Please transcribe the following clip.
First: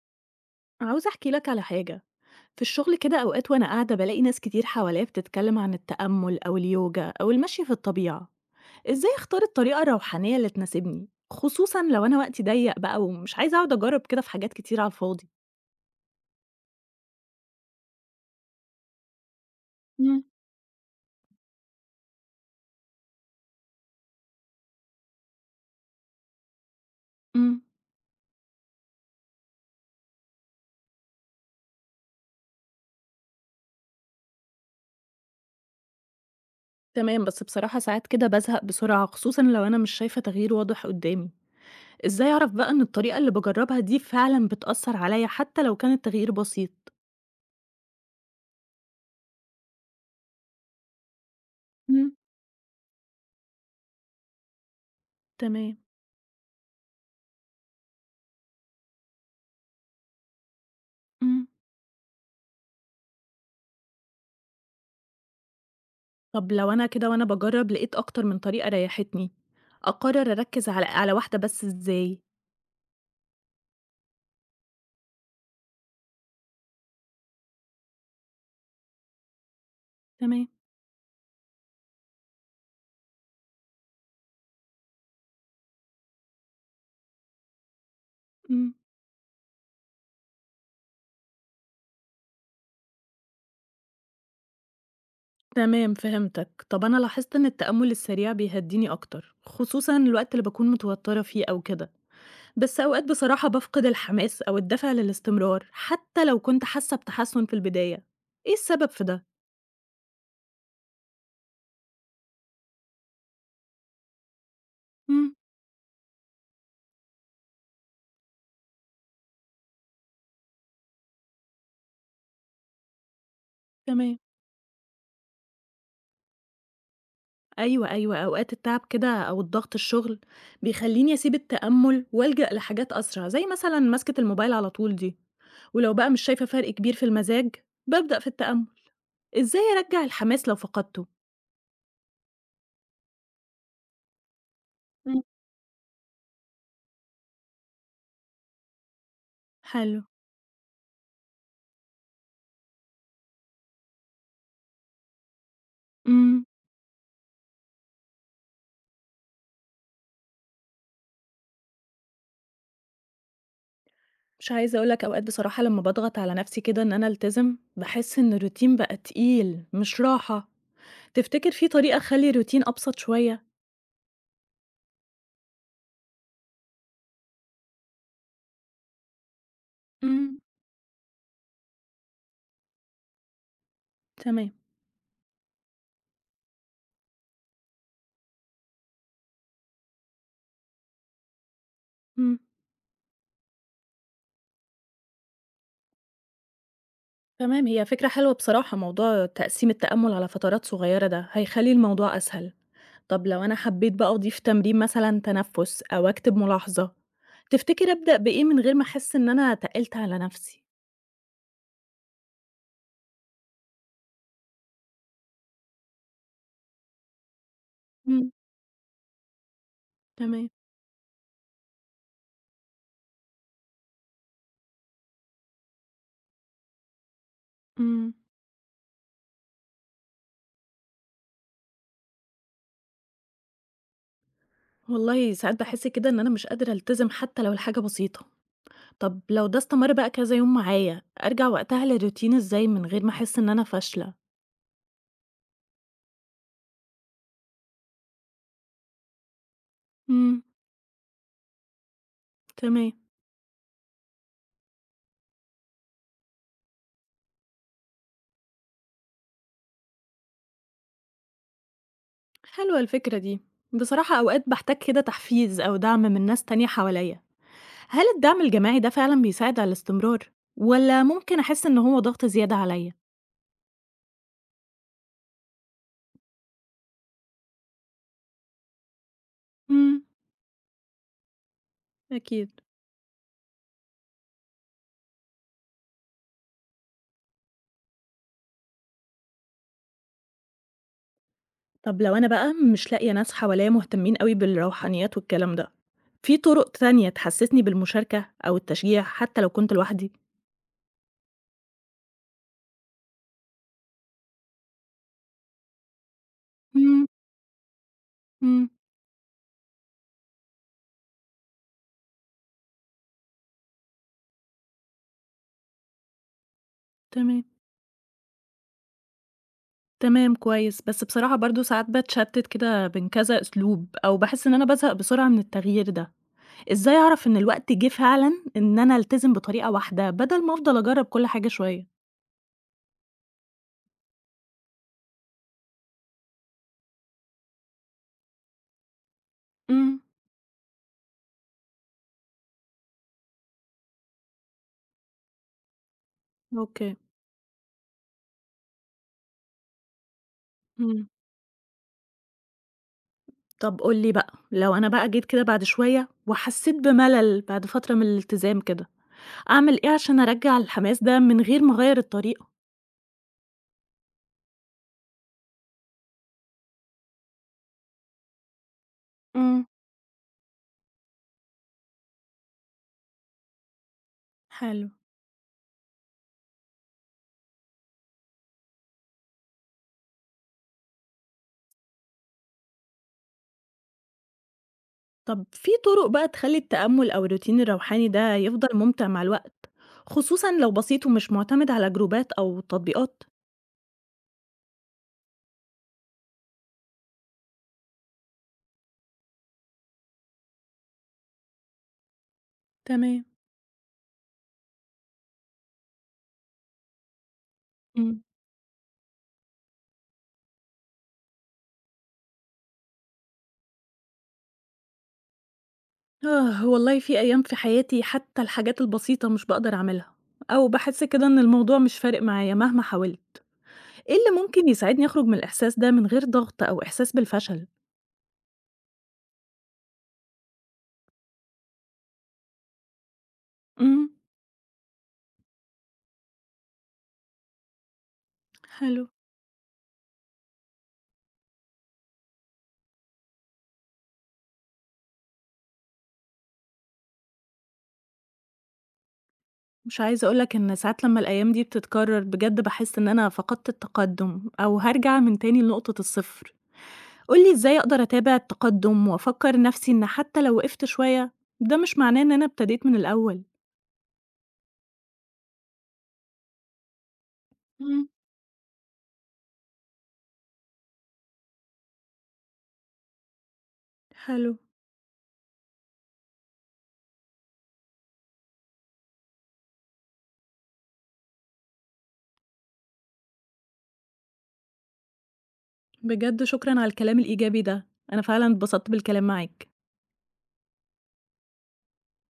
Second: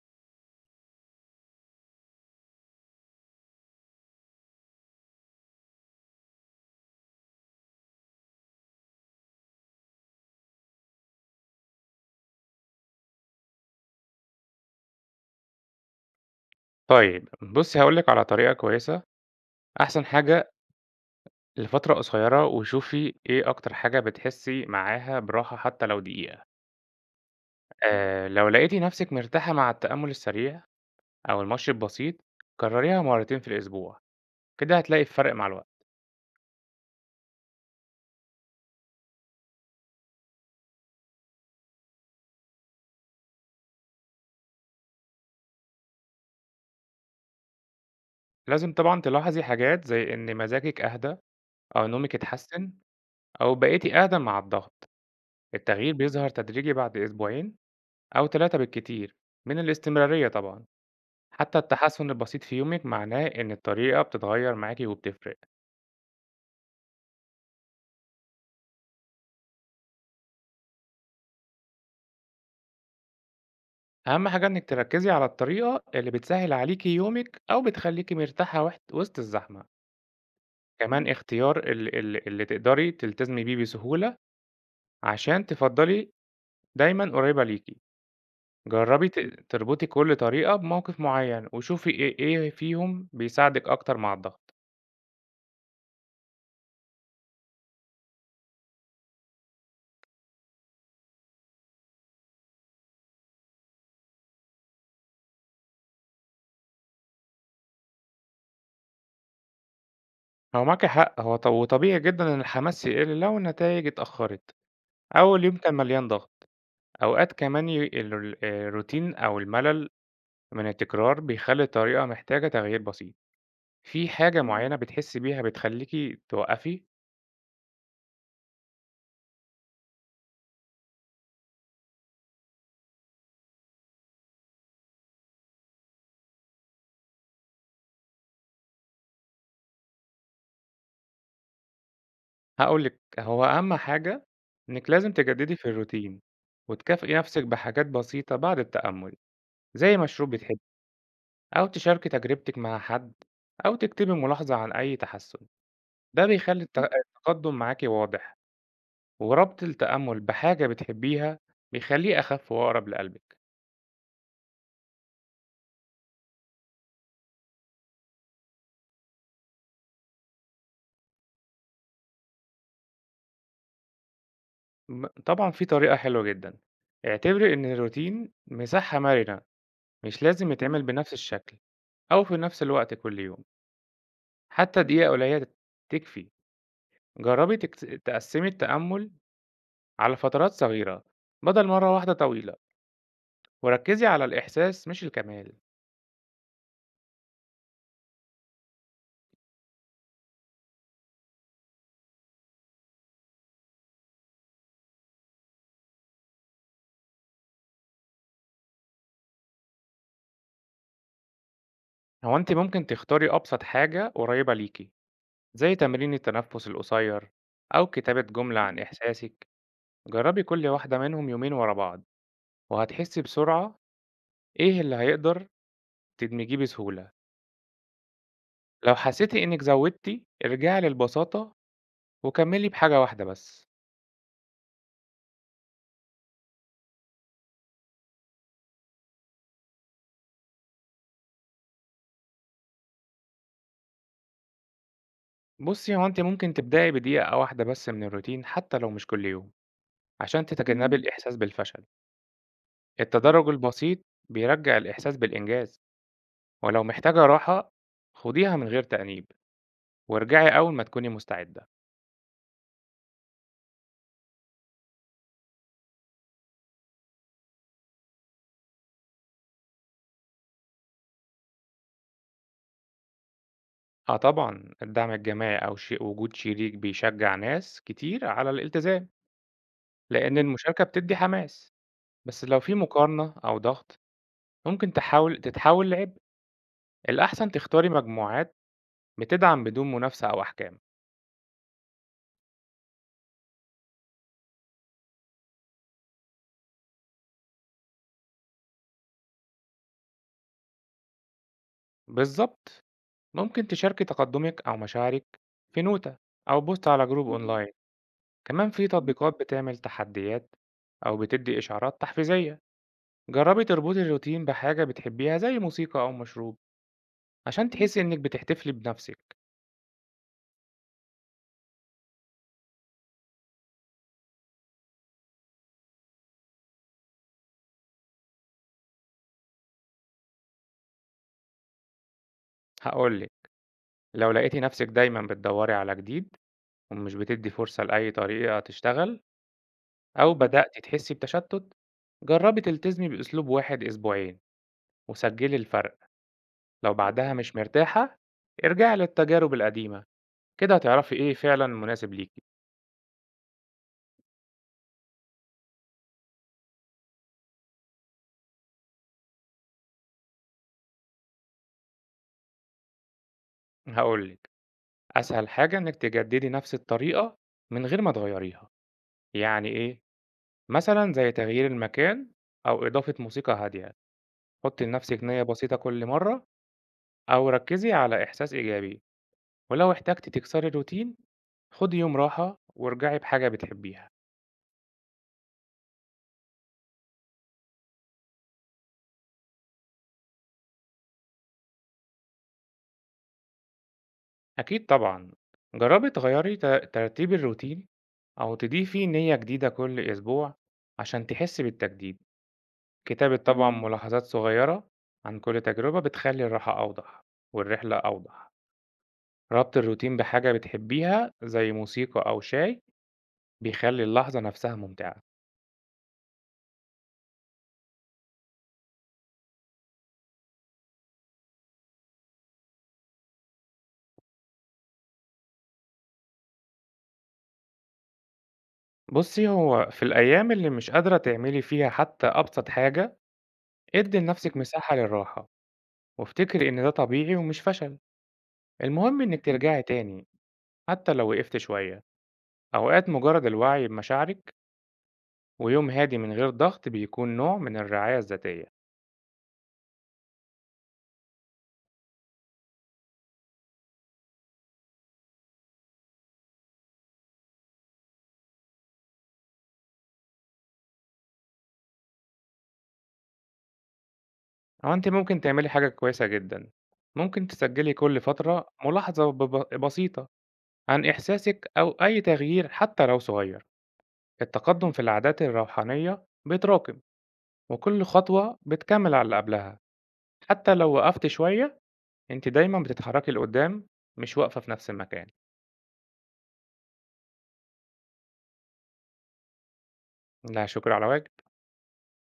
عاوزة أحكي لك على حاجة في الشغل كده أوقات وأنا قاعدة بلاقي ناس كتير حواليا بتتكلم عن التأمل أو اليوجا أو المشي في الطبيعة. إزاي أختار الطريقة الروحانية اللي تناسبني، خصوصا لو أنا وقتي ضيق بقى ومش عايزة أقعد أجرب كده في حاجات كتير على الفاضي؟ طيب، بُصّي هاقول لِك على طريقة كويسة، أحسن مم. حاجة لفترة قصيرة وشوفي إيه أكتر حاجة بتحسّي معاها براحة حتى لو دقيقة، امم. لو لقيتِ نَفْسِك مرتاحة مع التأمُّل السريع أو المشي البسيط، كرّريها مرّتين في الأسبوع، كده هتلاقي الفرق مع الوقت. تمام، بس بصراحة ساعات كده بزهق بسرعة، خصوصا لو أنا مش شايفة تغيير واضح قدامي. إزاي أعرف بقى إن الطريقة اللي بجربها دي فعلا بتأثر عليا حتى لو كان التغيير بسيط؟ لازم طبعًا تلاحظي حاجات زي إن مزاجِك أهدى أو مم. نومِك اتحسّن أو بقيتِ أهدى مع الضغط، تمام. التغيير بيظهر تدريجي بعد أسبوعين أو 3 بالكتير من الاستمرارية طبعًا. امم. حتى التحسن البسيط في يومِك معناه إن الطريقة بتتغيّر معاكِ وبتفرق، طب لو أنا كده وأنا باجرّب لقيت أكتر من طريقة ريحتني، أقرر أركّز على واحدة بس إزاي؟ أهم حاجة إنِّك تركّزي على الطريقة اللي بتسهّل عليكِ يومِك أو بتخلّيكِ مرتاحة وحت وسط الزحمة، تمام. كمان اختيار ال اللي تقدري تلتزمي بيه بسهولة عشان تفضّلي دايمًا قريّبة ليكِ، إمم. جرّبي تربطي كل طريقة بموقف معيّن وشوفي إيه فيهم بيساعدِك أكتر مع الضغط. تمام، فهمتك. طب أنا لاحظت إن التأمل السريع بيهدّيني أكتر، خصوصًا الوقت اللي باكون متوترة فيه أو كده، بس أوقات بصراحة بافقد الحماس أو الدافع للاستمرار، حتى لو كنت حاسة بتحسن في البداية. إيه السبب في ده؟ هو معاكِ حق، هو ط وطبيعي جدًا إن الحماس يقِل لو النتايج اتأخّرت، إمم. أول يوم كان مليان ضغط. أوقات كمان الروتين أو الملل من التكرار بيخلّي الطريقة محتاجة تغيير بسيط. في تمام. حاجة معيّنة بتحسّي بيها بتخلّيكِ توقّفي؟ أيوه، أيوه، أوقات التعب كده أو الضغط الشغل بيخلّيني أسيب التأمُّل وألجأ لحاجات أسرع، زي مثلًا مَسكة الموبايل على طول دي، ولو بقى مش شايفة فرق كبير في المزاج، بابدأ في التأمُّل. إزاي أرجّع الحماس لو فقدته؟ هاقول لِك، هو أهم حاجة إنِّك لازم إمم. تجدّدي في الروتين وتكافئي نَفْسِك بحاجات بسيطة بعد التأمُّل، زي حلو. مشروب بتحبّيه أو تشاركي تجربتِك مع حد أو تكتبي ملاحظة عن أي تحسُّن. ده إمم. بيخلّي الت إمم. التقدُّم معاكِ واضح وربط التأمُّل بحاجة بتحبّيها بيخلّيه أخَف وأقرب لقلبِك. مش عايزة أقول لك، أوقات بصراحة لمّا باضغط على نَفْسي كده إن أنا ألتزم، باحس إن الروتين بقى تقيل مش راحة. تفتكر في طريقة أخلّي الروتين أبسط شوية؟ طبعًا في طريقة حلوة جدًا، اعتبري إن الروتين مساحة مرنة مش إمم. لازم يتعمل بنفس الشكل أو في نفس الوقت كل يوم، تمام. حتى دقيقة قليلة تكفي. جربي تقسمي التأمل على فترات صغيرة بدل مرة واحدة إمم. طويلة، وركزي على الإحساس مش الكمال. تمام، هي فكرة حلوة بصراحة، موضوع تقسيم التأمل على فترات صغيرة ده هيخلي الموضوع أسهل. طب لو أنا حبيت بقى أضيف تمرين مثلا تنفس أو أكتب ملاحظة، تفتكر أبدأ بإيه من غير ما أحس إن أنا تقلت على نفسي؟ هو أنتِ ممكن تختاري أبسط حاجة قريبة ليكِ، زي تمرين التنفس القصير أو كتابة مم. جملة عن إحساسِك. جربي تمام. كل واحدة منهم يومين ورا بعض، وهتحسي بسرعة إيه اللي هيقدر تدمجيه بسهولة، مم. لو حسيتِ إنِّك زوّدتِ ارجعي للبساطة وكمّلي بحاجة واحدة بس. والله ساعات بحس كده إن أنا مش قادرة ألتزم حتى لو الحاجة بسيطة. طب لو ده استمر بقى كذا يوم معايا، أرجع وقتها للروتين إزاي من غير ما أحس إن أنا فاشلة؟ بُصّي، هو أنتِ ممكن تبدئي بدقيقة واحدة بس من الروتين حتى لو مش كل يوم، مم. عشان تتجنّبي الإحساس بالفشل. تمام. التدرُّج البسيط بيرجّع الإحساس بالإنجاز، ولو محتاجة راحة خُديها من غير تأنيب وارجعي أول ما تكوني مستعدة. حلوة الفكرة دي. بصراحة أوقات باحتاج كده تحفيز أو دعم من ناس تانية حواليّا. هل الدعم الجماعي ده فعلًا بيساعد على الاستمرار والّا ممكن أحس إن هو ضغط زيادة عليّا؟ آه طبعًا، الدعم الجماعي أو وجود شريك بيشجّع ناس كتير على الالتزام، إمم. لإن المشاركة بتدّي حماس، بس لو أكيد. في مقارنة أو ضغط ممكن تحاول تتحول لعبء، الأحسن تختاري مجموعات بتدعم بدون منافسة أو أحكام. طب لو أنا بقى مش لاقية ناس حواليّا مهتمين أوي بالروحانيات والكلام ده، في طرق تانية تحسسني بالمشاركة أو التشجيع حتى لو كنت لوحدي؟ بالظبط ممكن تشاركي تقدمك أو مشاعرك في نوتة أو بوست إمم. على جروب أونلاين. إمم. كمان في تطبيقات بتعمل تحديات أو بتدي إشعارات تحفيزية، جربي تربطي الروتين بحاجة بتحبيها زي موسيقى أو مشروب تمام. عشان تحسي إنك بتحتفلي بنفسك. تمام كويس. بس بصراحة برضه ساعات باتشتت كده بين كذا أسلوب، أو باحس إن أنا بازهق بسرعة من التغيير ده. إزاي أعرف إن الوقت جِه فعلًا إن أنا ألتزم بطريقة واحدة، بدل ما أفضل أجرّب كل حاجة شوية؟ هقولك، لو لقيتي نفسك دايما بتدوري على جديد ومش بتدي فرصة لأي طريقة تشتغل إمم. أو بدأتِ تحسي بتشتت، جربي تلتزمي بأسلوب واحد أسبوعين وسجلي الفرق، لو أوكي. بعدها مش مرتاحة ارجعي للتجارب القديمة، كده إمم. هتعرفي إيه فعلًا مناسب ليكِ. طب قُل لي بقى، لو أنا بقى جيت كده بعد شوية وحسيت بملل بعد فترة من الالتزام كده، أعمل إيه عشان أرجّع الحماس ده من غير ما أغيّر الطريقة؟ هاقول لِك، أسهل حاجة إنِك تجددي نفس الطريقة من غير ما تغيريها، إمم. يعني إيه؟ مثلًا زي تغيير المكان أو إضافة موسيقى هادية، حطي حلو. لنفسِك نية بسيطة كل مرة أو ركزي على إحساس إيجابي، ولو احتجتِ تكسري الروتين خدي يوم راحة وارجعي بحاجة بتحبيها. طب في طُرق بقى تخلّي التأمُّل أو الروتين الروحاني ده يفضل مُمتع مع الوقت، خصوصًا لو بسيط ومش مُعتمد على جروبات أو تطبيقات؟ أكيد طبعًا. جرّبي تغيّري ت ترتيب الروتين أو تضيفي نية جديدة كل أسبوع عشان تحسّي بالتجديد. تمام. كتابة طبعًا ملاحظات صغيّرة عن كل تجربة بتخلّي الراحة أوضح والرحلة إمم. أوضح. ربط الروتين بحاجة بتحبيها زي موسيقى أو شاي بيخلّي اللحظة نفسها ممتعة. آه، والله في أيام في حياتي حتى الحاجات البسيطة مش باقدر أعملها، أو باحس كده إن الموضوع مش فارق معايا مهما حاولت. إيه اللي ممكن يساعدني أخرج من الإحساس ده من غير ضغط أو إحساس بالفشل؟ بُصّي، هو في الأيام اللي مش قادرة تعملي فيها حتّى أبسط حاجة، إمم. ادّي لنفسِك مساحة للراحة وافتكري إن ده طبيعي ومش فشل. حلو. المهم إنِّك ترجعي تاني حتى لو وقفت شوية، أوقات مجرد الوعي بمشاعرك ويوم هادي من غير ضغط بيكون نوع من الرعاية الذاتية. مش عايزة أقول لك إن ساعات لمّا الأيام دي بتتكرر بجد باحس إن أنا فقدت التقدم، أو هارجع من تاني لنقطة الصفر. قُل لي إزاي أقدر أتابع التقدم وأفكر نفسي إن حتى لو وقفت شوية ده مش معناه إن أنا ابتديت من الأول؟ أو أنت ممكن تعملي حاجة كويسة جدا، ممكن تسجلي إمم. كل فترة ملاحظة بسيطة عن إحساسك أو أي تغيير حتى لو صغير. حلو. التقدم في العادات الروحانية بيتراكم وكل خطوة بتكمل على اللي قبلها، حتى لو وقفت شوية أنت دايما بتتحركي لقدام مش واقفة في نفس المكان. بجد شكرًا على الكلام الإيجابي ده، أنا فعلًا اتبسطت بالكلام معاك. لا شكر على واجب.